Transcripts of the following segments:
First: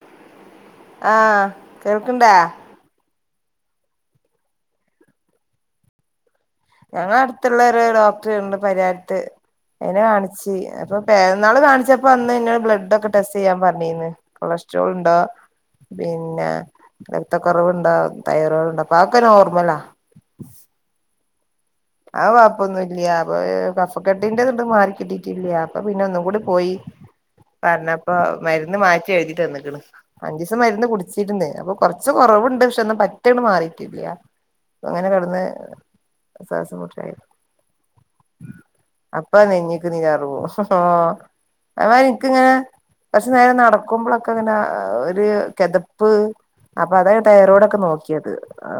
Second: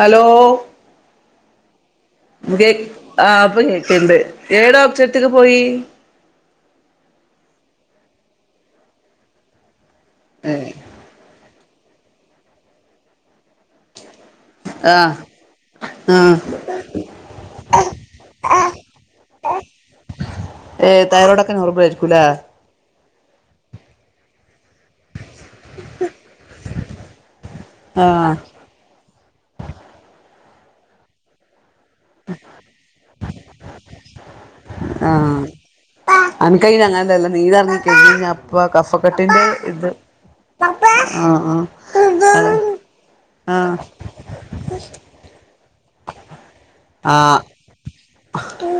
Hello കേൾക്ക്ണ്ടാ ആഹ് ഇപ്പോ കേക്കണ്ട് [unintelligible] പോയി ഞങ്ങ അടുത്തുള്ളൊരു ഡോക്ടർ ഇണ്ട് പരിഹാരത്ത്. അയിനെ കാണിച്ച് ഏ അപ്പോ പേ ഇന്നാള് കാണിച്ചപ്പോൾ അന്ന് എന്നോട് ബ്ലഡ്‌ ഒക്കെ ടെസ്റ്റ് ചെയ്യാൻ പറഞ്ഞീന്ന്. കൊളസ്ട്രോൾ ആ ഉണ്ടോ ആ പിന്നെ രക്തക്കുറവുണ്ടോ തൈറോയിഡ് ഉണ്ടോ അതൊക്കെ നോർമലാ. ഏ തൈറോയ്ഡൊക്കെ നോർമൽ ആയിരിക്കൂലേ? കഫക്കട്ടിന്റത് മാറിക്കിട്ടിട്ടില്ല. അപ്പോ പിന്നെ ഒന്നും കൂടി പോയി. ആ പറഞ്ഞപ്പോ മരുന്ന് മാറ്റി എഴുതി തന്നേക്കണ് മരുന്ന് കുടിച്ചിരുന്നേ അപ്പൊ കൊറച്ച് കുറവുണ്ട്. പക്ഷെ ഒന്ന് പറ്റ അങ്ങട് മാറിട്ടില്ല. അങ്ങനെ കിടന്ന് ക്കൈന് അങ്ങൻല്ലല്ലോ നേരെർങ്ങിക് അപ്പ അപ്പൊ കഫക്കട്ടിന്റെ നെഞ്ഞിക്ക് ഇത് നീരാറ് പോവും ആ ആഹ് അതേമാതിരി എനിക്കിങ്ങനെ കുറച്ചു ആ നേരം ആ കെത പ്പ് അപ്പൊ ആ അതാണ് തൈയ്റൊയ്ടൊക്കെ നോക്കിയത്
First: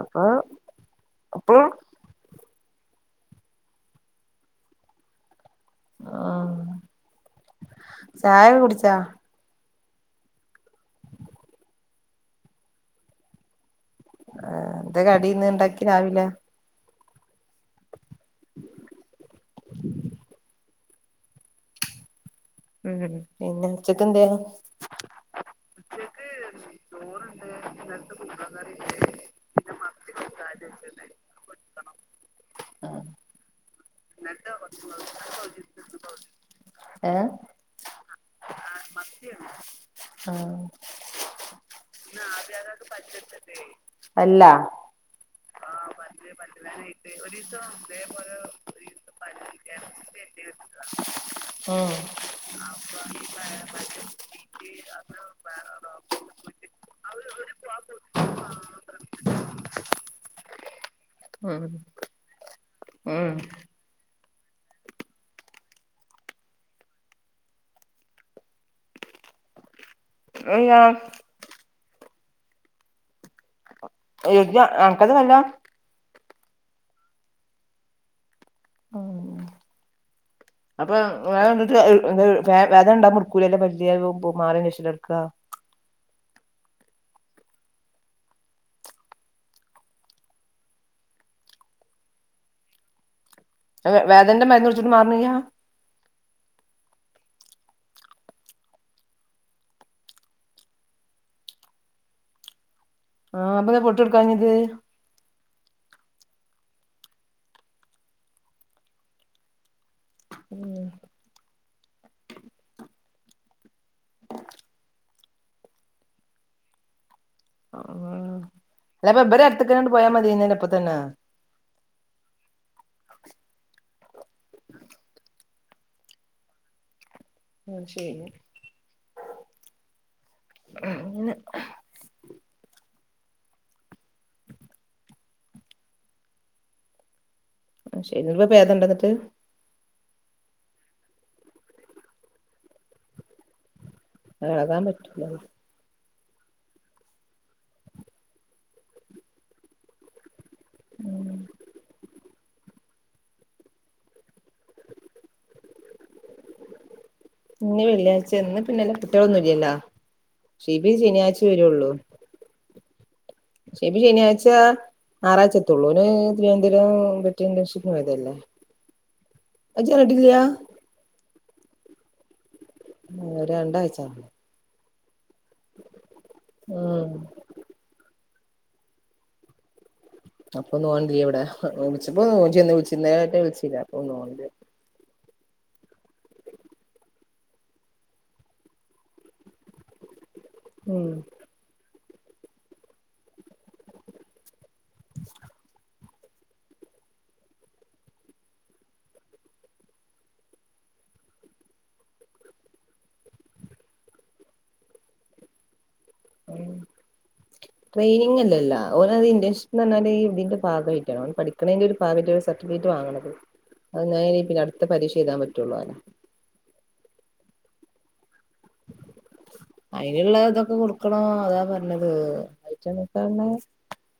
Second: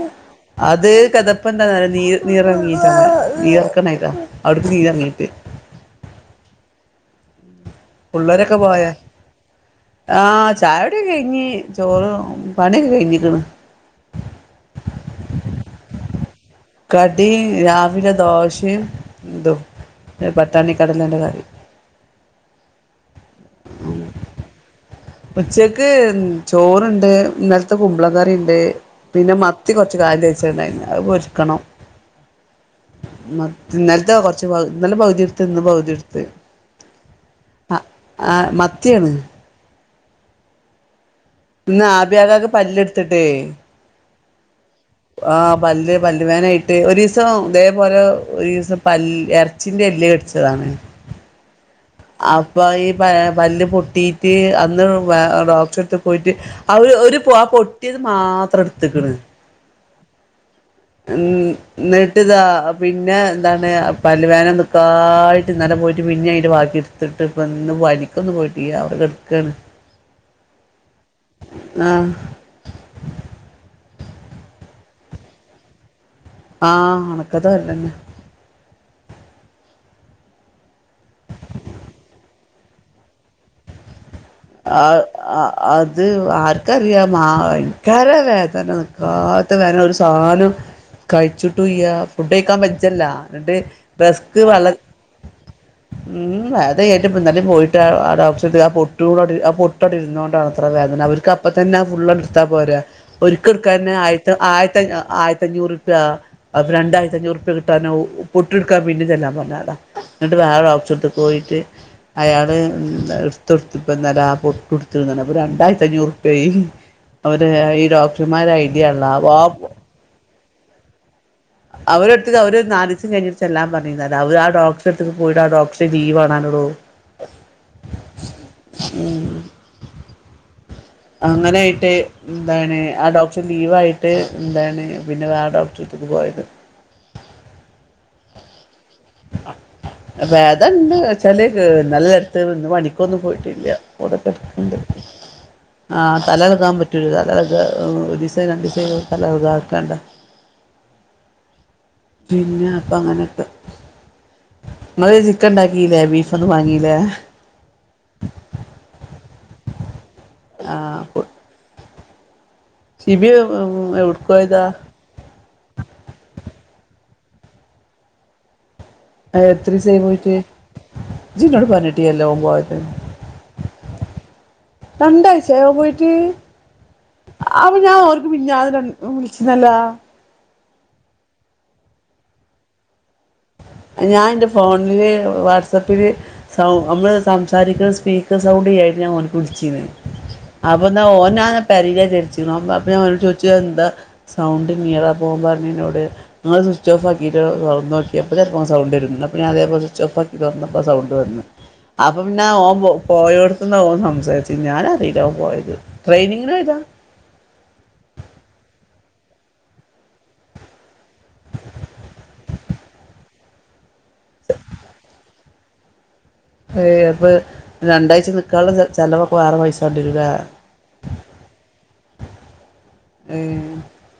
അപ്പൊ അത് അപ്പൊ വിയർക്കാനായിട്ടാ അവിട്ക്ക് നീർ ഇറങ്ങിയിട്ട് ആഹ് ചായ കുടിച്ചാ? ആഹ് ചായടിയൊക്കെ കഴിഞ് ചോറ് പണിയൊക്കെ കഴിഞ്ഞിക്ണ് ആ എന്താ കടിന്ന് ണ്ടാക്കി രാവിലെ? കടി രാവിലെ ദോശയും ദും പട്ടാണി കടലേന്റെ കറിയും ഉം പിന്നെ ഉച്ചക്ക് എന്തായിരുന്നു ഉച്ചക്ക് ചോറുണ്ട് ഇന്നലത്തെ കുമ്പള കറി ഉണ്ട് പിന്നെ മത്തി കുറച്ച് കാലി വെച്ചതുണ്ടായി അത് പൊരിക്കണം മത്തി ഇന്നല ഇത കുറച്ച് പ ഇന്നലെ പകുതി എടുത്ത് ഇന്ന് പകുതി എടുത്ത് ഏ മ മത്തിയാണ് ആ ഇന്ന് ആബി കാക്കക് പല്ല് എടുത്തിട്ടേ പല്ലാ ആ പല്ല് പല്ല് വേനായിട്ട് ഒരു ദിവസം ഇതേപോലെ ഒരു ദിവസം പല്ല് ഇറച്ചിന്റെ എല്ലു കടിച്ചതാണ് ഉം അപ്പൊ ഈ പ പല്ല് പൊട്ടിയിട്ട് അന്ന് ഡോക്ടരടുത്തു പോയിട്ട് ആ ഒരു ഒരു പൊ ആ പൊട്ടിയത് മാത്രം എടുത്ത്ക്കണ് ഉം എന്നിട്ടിതാ പിന്നെ ഉം എന്താണ് പല്ലു വേദന നിക്കായിട്ട് ഇന്നലെ പോയിട്ട് പിന്ന അതിന്റെ ബാക്കി എടുത്തിട്ട് ഇപ്പ ഇന്ന് പണിക്കൊന്നന്ന് പോയി അവിടെ കെടക്കേണ് ആ [unintelligible] അക്കത് വല്ല ആഹ് അണക്കത് പല്ലന്നെ ഉം അപ്പൊ വേദനണ്ടിട്ട് വേ വേധന ഉണ്ടാ ഇടുക്കൂലല്ല വലിയ പോകുമ്പ ആ ആ അ [unintelligible] അത് ആർക്കറിയാം മാ ഭയങ്കര വേദന നിക്കാത്ത വേദന ഒരു സാധനം കഴിച്ചിട്ട്ല്ല ഫുഡ് കഴിക്കാൻ വെച്ചല്ലോ വേദനന്റെ മരുന്ന് കുടിചിട്ട് മാറണില്ലാ ഉം അത് കയിഞ്ഞിട്ട് ഇപ്പ ഇന്നലെ പോയിട്ട് ആട ഡോക്ടറുടുത്ത് അപ്പൊ ആ പൊട്ടവിടെ ഇരുന്നൊണ്ടാണത്രേ വേദന അവർക്ക് അപ്പ തന്നെ ആ ഫുള്ള് അങ്ങട് എടുത്താ പോരെ ആഹ് ഒരിക്കൽക്ക അപ്പൊ തന്നെ പൊട്ട് ആയിര കൊടുക്കാഞ്ഞത് ആയിരത്തി ആയിരത്തി അഞ്ഞൂറ് രണ്ടായിരത്തി അഞ്ഞൂറ്പ്യ കിട്ടാനോ പൊട്ടെടുക്കൻ പിന്നീതല്ലാം പറഞ്ഞതാ എന്നിട്ട് വേറെ ഓഫ്സ എടുത്ത പോയിട്ട് അയാള് [unintelligible] ഇപ്പ നല്ല പൊട്ട് എടുത്തി രണ്ടായിരത്തി അഞ്ഞൂറുപ അവര് ഈ ആഹ് ഡോക്ടർമാര് ഐഡിയ അള്ള അപ്പൊ ത്തന്ന അവരുടുത്ത്ക്ക് അവര് നാലിസം കഴിഞ്ഞി എല്ലാം പറുന്ന അവര് ആ ഡോക്ടറെടുത്തക്ക് പോയിട്ട് ആ ഡോക്ടറെ ലീവ് കാണാനുള്ളൂ ആശരി അങ്ങനൊയിട്ട് എന്താണ് ആഹ് ഡോക്ടർ ലീവ് ആയിട്ട് എന്താണ് പിന്നെ വേറെ ഡോക്ടറട്ടക്ക് പോയത് ആഹ് ശരി പേദണ്ട [unintelligible] വേദണ്ട് വച്ചാല് നല്ലായിടത്ത്ന്ന് മണിക്കൊന്നും പോയിട്ടില്ല എളകാൻ പറ്റൂല [unintelligible] ആ തലകളക്കാൻ പറ്റൂല്ല തലകളക്ക് ഡിസൈൻ രണ്ട് ഡിസൈന തലകളക ആക്കേണ്ട ഉം പിന്ന അപ്പ അങ്ങനെയൊക്കെ നമ്മള് ചിക്കൻ ഉണ്ടാക്കില്ലേ ബീഫൊന്നും വാങ്ങീല്ലേ? അല്ല ഷിബി ആഹ് ശനിയാഴ്ച വരുള്ളൂ ഷിബി ഷബി ശനിയാഴ്ച്ച എവിടക്കോയതാ ആറാഴ്ച എത്തുള്ളൂന് തിരുനന്തോപരം [unintelligible] ഷി ഇതല്ലേ എത്ര സ പോയിട്ട് ജന്നോട് പറഞ്ഞിട്ട് എല്ല പോ ആഹ് രണ്ടാഴ്ച രണ്ടായി [unintelligible] ഉം അപ്പൊ ഞാൻ ഓര് മിഞ്ഞാന്ന് നെ വിള്ച്ചീന്നല്ലാ. [unintelligible] ഞാൻ ഓൻ ഇന്റെ ഇല്ല ഫോണില് വാട്സ് സപ്പില് സൗ നമ്മൾ സംസാരിക്ണ സ്പീക്കർ സൗണ്ട് ചെയ്യായിട്ട് ഞാൻ ഓന്ക്ക് വിളിച്ചീന്ന്. അപ്പൊന്നാ ഉം ഓനാ പെരീല് ച്ച്ണോൻ അപ്പം ഞാനോനോട് ചോയ്ച് എന്താ സൗ ത് നീറാ പോ പർഞ്ഞ്ന്നോട് നിങ്ങൾ സ്വിച്ച് ഓഫ് ആക്കിട്ട് തൊർന്നോക്കിയൊ. ഇപ്പ ചിലപ്പോ ആ സൗണ്ട് വര്ണ്ട്. അപ്പം ഞാൻ ഇതേപോലെ സ്വിച്ച് ഓഫ് ആക്കി തൊർന്നപ്പോ സൗണ്ട് വന്ന്. അപ്പം പിന്നെ ഓൻ പോയടുത്ത്ന്ന് ഓന് സംസാരിച്ച് ഞാനറീല്ല ഓൻ പോയത്. ട്രെയിനിങ്ങിന് പോയതാ ട്രെയിനിങ് അല്ലല്ലാ അവഓന അത് ഇന്റേൻഷിപ്പ് എ പറഞ്ഞല് ഇടിന്റെ പാകമായിട്ടാണ് ഓൻ പഠിക്കണേന്റെ ഒരു പാമായി സർട്ടിഫിക്കറ്റ് വാങ്ങണത് അത് ഞെടു പരീക്ഷ എഴതാൻ പറ്റുവുള്ളൂ അല്ലോ ഏ അപ്പൊ രണ്ടാഴ്ച നിക്കാനുള്ള ചെ ചെലവൊക്കെ വേറെ പൈസ വാണ്ടിവരൂലേ അയിനുള്ള ഇതൊക്കെ കൊടുക്കണോ അതാ പറഞ്ഞത് റ്റ നക്ക ഉം [unintelligible]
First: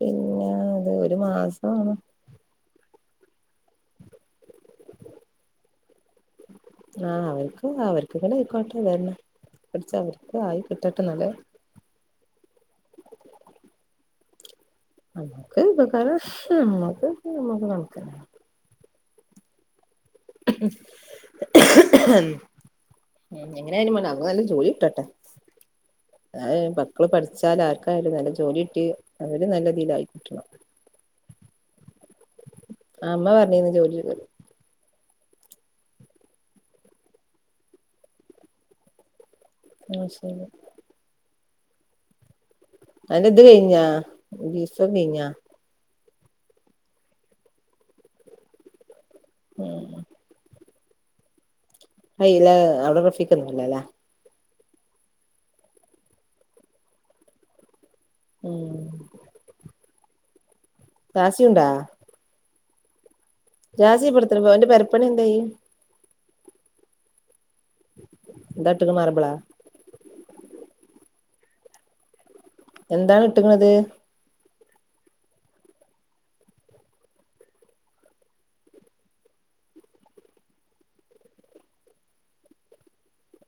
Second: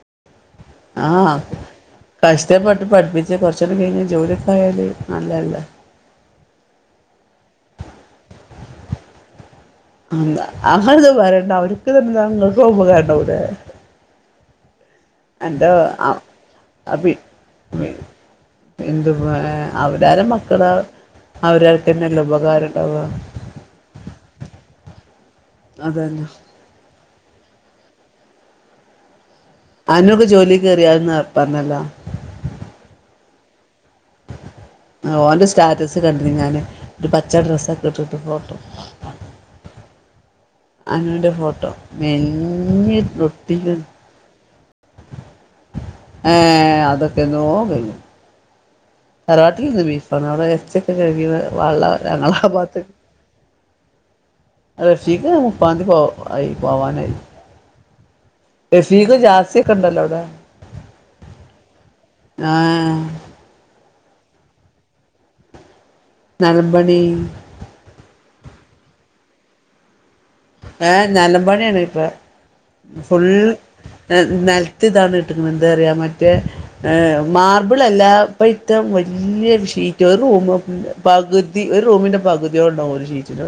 പിന്നെ അത് ഒരു മാസമാണ് പഠിപ്പി കൊറച്ച കഴ ജോലി കായല് നല്ലല്ല ആ അവർക്ക് അവർക്ക ഇങ്ങനെ ആയിക്കോട്ടെ അതന്നെ പഠിച്ച അവർക്ക് ആയി കിട്ടട്ടെ അങ്ങനെന്ത എന്നാല് പറയണ്ട അവർക്ക് തന്നെ നിങ്ങൾക്ക് ഉപകാരം ആവൂല്ലേ നമ്മുക്ക് ഉപകാരം പക്ഷേ നമ്മക്ക് നമ്മുക്ക് കണക്ന്നെ [unintelligible] എതു പറ അവരാര മക്കള് അവരർക്ക്ന്നെല്ല ഉപകാരം ഉണ്ടത എങ്ങനെയായാലും വേണം അവർക്ക് നല്ല ജോലി കിട്ടട്ടെ അതന്ന മക്കള് പഠിച്ചാലൽ ആർക്കായാലും നല്ല ജോലി കിട്ട ആനൊക്ക് ജോലി കയറിയന്ന് പറഞ്ഞല്ലാ ആ അമ്മ പറഞ്ഞിന്ന് ജോലിോ ഓന്റെ സ്റ്റാറ്റസ് കണ്ടു ഞാൻ ഒരു പച്ച ഡ്രസ്സൊക്കെ ഇട്ടിട്ട് ഫോട്ടോ ആ ശരി അനുന്റെ ഫോട്ടോ മ അ എത് കഴിഞ്ഞാ സഖയാ ഏ അതൊക്കെ നോക്ക തറവട്ടി ബീഫാണ് അവിടെ ഇ വ അയില്ല അവിടെ റഫിക്കുന്നല്ലേ അല്ലേ റഷിക്ക് മുപ്പാന്തി പോ ആയി പോവാനായി ഉം റെഷിദ് ജാസിക്കെണ്ടല്ലോഅവിട വ ജാസ്യുണ്ടാ ആ രാസീപ്പെടുത്തണം അവന്റെ പെപ്പണി എന്തായി നൽബണി തട്ടക്ക മറബള ഏ നേലംമ്പാണിയാണ് ഇപ്പൊ എന്താണ് ഫുൾ ഇട്ട്ക്ക്ണത് നൽ ഇതാണ് കിട്ടുന്നത് എന്താ പറയാ മറ്റേ മാർബിൾ അല്ലപ്പ ഇത്തം വലിയ ഷീറ്റ് ഒരു റൂമ പകുതി ഒരു റൂമിന്റെ പകുതിയോ ഉണ്ടാവും ഒരു ഷീറ്റിന്റെ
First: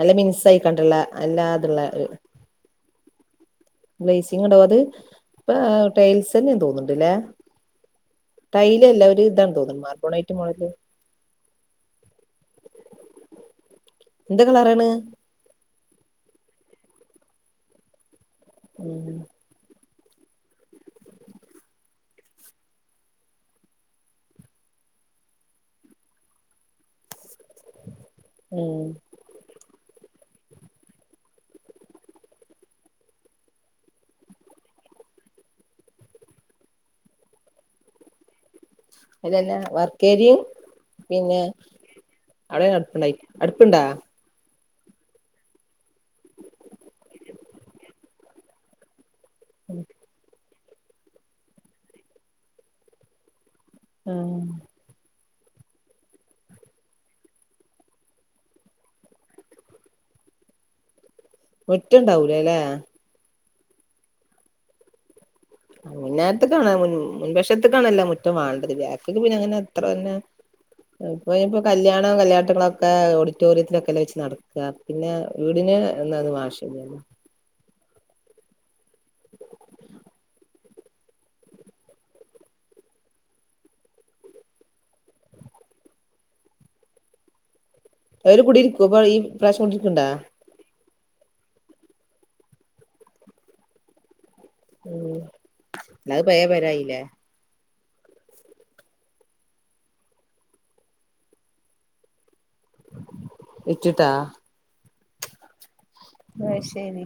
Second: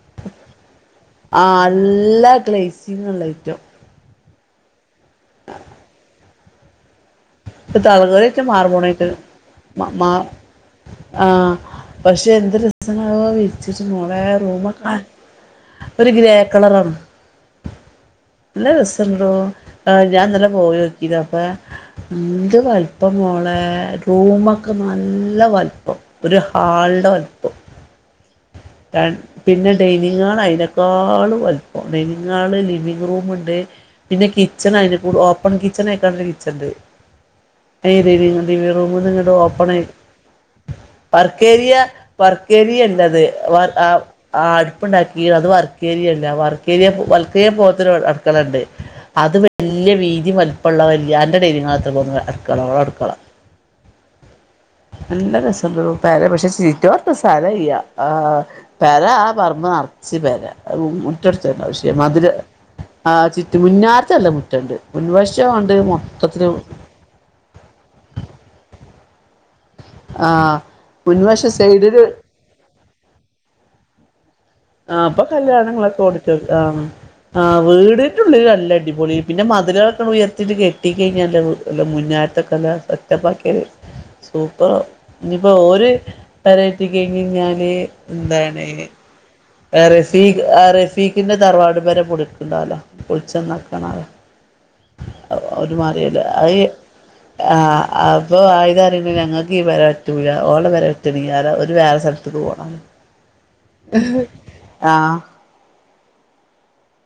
അല്ല മിസ്സായി ആ നല്ല ഗ്ലാസ് സിങ്ങ ഐറ്റം ലൈസിങ്ങട അത് ആ ടൈൽസ് തന്നെയാ തോന്നുണ്ടല്ലേ ഇ തലകറിയിട്ട് മാർ പോണേട്ട് തോന്നുന്നു മാ മാർബോണൈറ്റ് മോഡല് ആ പഷ് ചെന്ദ് രസമാ വെച്ചിച്ച് മോളെ എന്ത് റൂമ് കളറാണ് ആഹ് ഒരു ഗ്രേ കളറാണോ നല്ല ഉം രസണ്ടോ ആ ഞാൻ ഇന്നലെ പോയിനോക്കിയത അപ്പ എന്ത് വലുപ്പം മോളെ റൂമൊക്കെ നല്ല വലുപ്പം ഒരു ഹാൾടെ വലുപ്പം ഉം [unintelligible] പിന്നെ ഡൈലി അയിനേക്കാളും വലുപ്പാ ലിവിംഗ്ഹാള് ലിവിംഗ്‌റൂമുണ്ട് പിന്നെ കിച്ചണ് അയിൻ്റെകൂടെ ഓപ്പണ് കിച്ചണായിട്ടാണല്ലോ വിച്ചത് [unintelligible] റൂമ് നിങ്ങടെ അല്ലല്ല ഓപ്പണായി വർക്കേരിയും പിന്നെ വർക്കേരിയ അവിടെ വർക്കേരിയ അടുപ്പുണ്ടായി അല്ലത് ആഹ് അടുപ്പുണ്ടാ ആ ആ അടുപ്പുണ്ടാക്കി അത് വർക്കേരിയല്ല വർക്കേരിയ വലത്തെ പോവത്തൊരു അടുക്കള ഉണ്ട് അത് വല്യ വീതി വലും ഇപ്പൊള്ള വല്യാന്റെ [unintelligible] അത്ര [unintelligible] അടുക്കളോട് അടുക്കള ഉം നല്ല രസോണ്ടണ്ടോ പാരെ പക്ഷെ സീറ്റോത്ത സ്ഥലം ഇയ്യ ആ പെരാ ആ പറമ്പ് നറച്ച് പെരാ റൂമു റ്റടുത്തയാട്ടോ പക്ഷെ മധുര മുറ്റണ്ടാവൂലല്ലേ ആച് മുന്നാത്തല്ല മുറ്റുണ്ട് മുൻവഷ് മുന്നേരത്തക്കാണ് മുൻ മുൻവശത്തേക്കണല്ലോ മുറ്റോം വാണ്ടത് വ്യ ഇത് പിന്നെ അങ്ങനെ എത്ര തന്നെ ആ ഇപ്പ മുൻവശം ഇപ്പോ സൈഡില് കല്യാണോം കല്യാട്ടങ്ങളൊക്കെ ഓടിറ്റോറിയത്തിലൊക്കൊല്ലേ വെച്ച് നട ആ അപ്പ കല്യാണങ്ങളൊക്കെ ഓടുറ്റോറി ആണ് വാശില്ലല്ലോ ആഹ് വീട് ൻ്റുള്ളിലല്ല അടിപൊളി പിന്നെ മധരളൊക്കെ ഉയർത്തിട്ട് കെട്ടിക്കഴിഞ്ഞാല് മുഞ്ഞാടെത്തൊക്കെ അല്ല സെറ്റപ്പാക്കിയാലെ സൂപ്പറാവും ഇനിയിപ്പോ ഒരു വെറൈറ്റിക്കങ്ങ് ഞാന് അവര് കൂടി ഇരിക്കോ അപ്പൊ ഈ പ്രാവശ്യം കുടിരിക്ക്ണ്ടാ രസിക് അ രസ് പീക്കിൻ്റെ തറവാട് പെര പൊളിച്ചിണ്ടാവല്ലോ പൊളിച്ചന്നാക്കണോ ഉം അവര് മാറിയേല്ല അല്ലാത് പഴയ അയ് പെരായില്ലേ ആ അപ്പൊ ആയതറിമ്പൊ ഞങ്ങക്കീ പെര പറ്റൂല ഓളെ പെരവിറ്റണ് ആര ഒരു വേറെ സ്ഥലത്ത്ന്ന് പോണം ഇട്ടിട്ടാ ആ അയ്ശരി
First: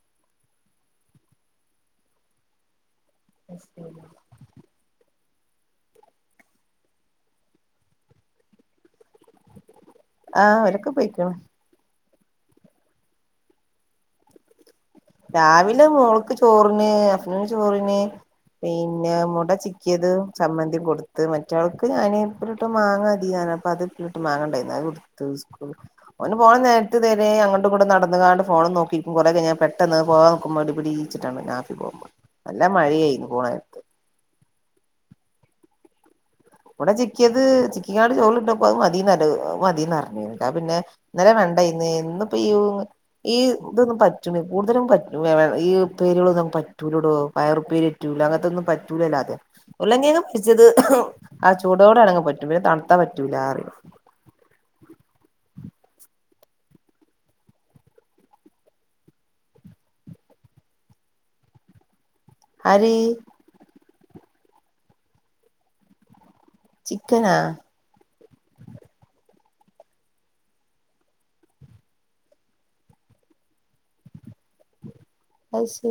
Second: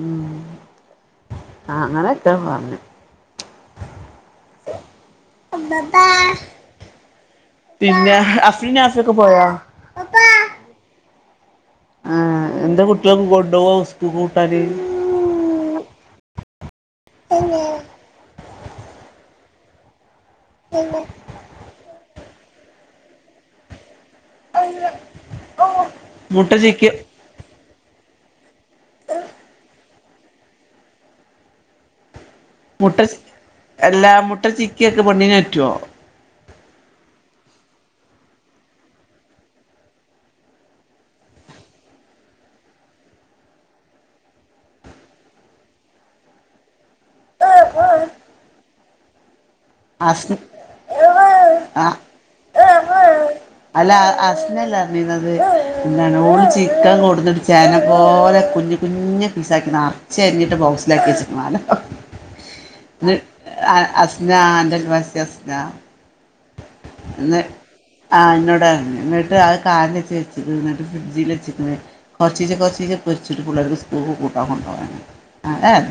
മം അങ്ങനെക്കാ പറഞ്ഞു [unintelligible] ബബ പിന്നെ അഫ്രൻ ആഹ് ഒരൊക്കെ പോയി ആ എന്റെ കുട്ടിക ഗൊഡ സ് കൂട്ടാല് രാവിലെ മോള്ക്ക് ചോറിന് ആഫ്റ്റർനൂണ് ചോറിന് പിന്നെ മുട ചിക്കിയത് സമ്മന്തി കൊടുത്ത് മറ്റാൾക്ക് ഞാനപ്പോഴട്ടും വാങ്ങാ മതിയാണ് അപ്പ അത് ട്ട് മാങ്ങണ്ടായി കൊടുത്ത് സ് ഓന് പോ മുട്ട ചിക്കി നേരത്ത് തരെ അങ്ങോട്ടും കൂടെ നട അങ്ങാണ്ട് ഫോൺ നോക്കിയിരിക്കും കുറകഴിഞ്ഞ പെട്ട ട്ടെന്ന് പോവാനിക്കുമ്പോ അടിപടീച്ചിട്ടാണ് ഞാഫി പോഹ്മ്പൊ മുട്ട ച് എല്ലാ മുട്ട ചിക്കിയൊക്കെ പൊണ്ണിന റ്റോ ഇവടെ ചിക്കിയത് ചിക്കിങ്ങാണ്ട് ചോറ്ല്ട്ടപ്പോ അഹ് മതിന്നല്ലഹ് മതിന്നർഞ് ട്ടാ പിന്നെ ന്നലെ വെണ്ടെയ്‌ന്ന്. ഇന്നിപ്പോ ഈ ഈ ഇതൊന്നും പറ്റ്ണ് കൂടുതലും പ ഈ പേരൊളൊന്ന് പ റ്റൂലടോ പയറുപ്പേര്റ്റൂല അങ്ങൻത്തൊന്നും പറ്റ് റ്റൂല ല്ലാതെ ഉല്ലങ്ങേങ് പിച്ചത് ആ പറ്റൂലാ പറയും അല്ല അസ്നല്ല ർന്നീന്നെത് പിന്നെ നൂറ് ചിക്കൻ കൊടുന്നിട്ട് ചേനെ പോലെ കുഞ് കുഞ് പീസാക്കി ന്നർച്ചരിഞ്ഞിട്ട് ബോക്സിലാക്കി വെച്ച്ക്ക ആര് [unintelligible] അ അസ് ഞാൻ [unintelligible] ചിക്കനാ ആ എന്നോട എന്നിട്ട് അത് കാറില് [unintelligible] എന്നിട്ട് ഫ്രിഡ്ജിൽ വച്ചിക്കിണ്. കൊറച്ചീച്ചേ കൊറച്ചീച്ചേ പൊരിച്ചിട്ട് പിള്ളേർക്ക് സ്കൂളില് കൂട്ടാൻ കൊണ്ടോകാനാ അത് ശരി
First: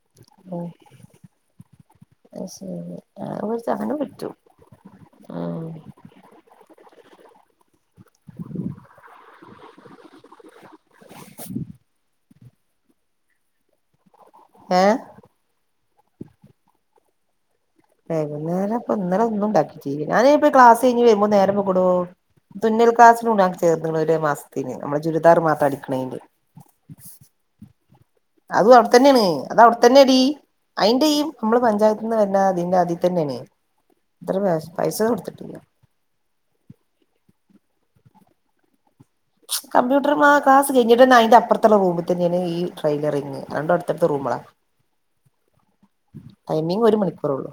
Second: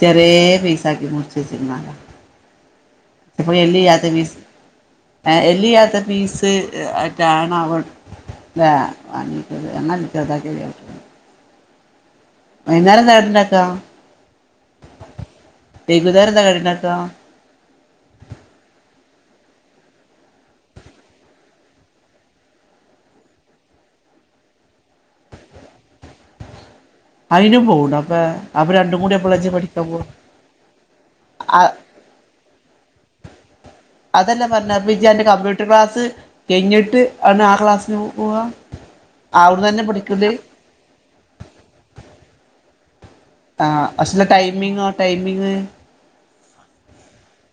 ചെറേയ പീസാക്കി മുറിച്ച് വെച്ചിരുന്നാല അത് ശരി ആ ചെലപ്പോ ഈ പൊരിച്ച അങ്ങനെ എല്ലില്ലാത്ത പറ്റും പീസ് ആ ഉം എല്ലില്ലാത്ത പീസ് ആയിട്ടാണ് അവൻ [unintelligible] വൈന്നേരം എന്താ അവിടിണ്ടാക്കാ? ഏഹ് വെയ്കുന്നേരം എന്താ കടീണ്ടാക്ക? വൈകുന്നേരം ഇപ്പൊ ഇന്നലെ ഒന്നും ഉണ്ടാക്കിട്ടീല്ല. ഞാന് ഇപ്പ ക്ലാസ് കഴിഞ്ഞ് വരുമ്പോ നേരം വയ്കൂടോ. തുന്നൽ ക്ലാസ്സിനു ഞാൻ ചേർന്നേക്കണു ഒരേ മാസത്തിന് നമ്മുടെ ചുരിദാർ മാത്രം അടിക്കണേന്റെ അയിനും പോവുന്നോ അതും അവിടെത്തന്നെയാണ് അത് അവിടെ തന്നേടി അയിന്റെ ഈ നമ്മള് പോവാ പഞ്ചായത്തിന്ന് വരണ അതിന്റെ അതീ തന്നെയേണ്. അതല്ല പറഞ്ഞ വിജ്ജന്റെ കമ്പ്യൂട്ടർ ക്ലാസ് കെഴിഞ്ഞിട്ട് ആണ് ആ ക്ലാസ് സിനു പോവാ അവിടുന്ന് തന്നെ കമ്പ്യൂട്ടർ പഠിക്കല് ആ ക്ലാസ് കഴിഞ്ഞിട്ട് അയിന്റെ അപ്പറത്തുള്ള റൂമിൽ തന്നെയാണ് ഈ ടൈലറിങ്ങ് ആ രണ്ട അടുത്തടുത്ത പക്ഷെല്ല റൂമളാ ടൈമിങ്ങോ ടൈമിങ് ടൈമിങ് ഒരു മണിക്കൂറള്ളു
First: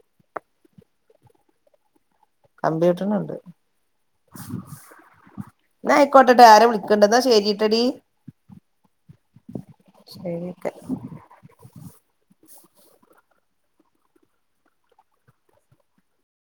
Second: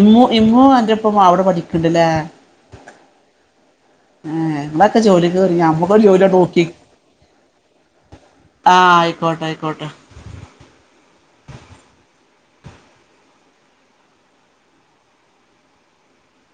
ഇമ്മു ഇമ്മൂ അന്റെ ഒപ്പം അവിടെ പഠിക്ക്ണ്ടല്ലേ കമ്പ്യൂട്ടറിനണ്ട് ഏ നിങ്ങളൊക്കെ ജോലിക്ക് കേറി എന്നാ ഞമ്മക്കൊരു ജോലിയാട്ട് ആയിക്കോട്ടെ ആര നോക്കി വിളിക്കണ്ട് എന്നാ ശരിട്ടടി ആ ആയിക്കോട്ടെ ആയിക്കോട്ടെ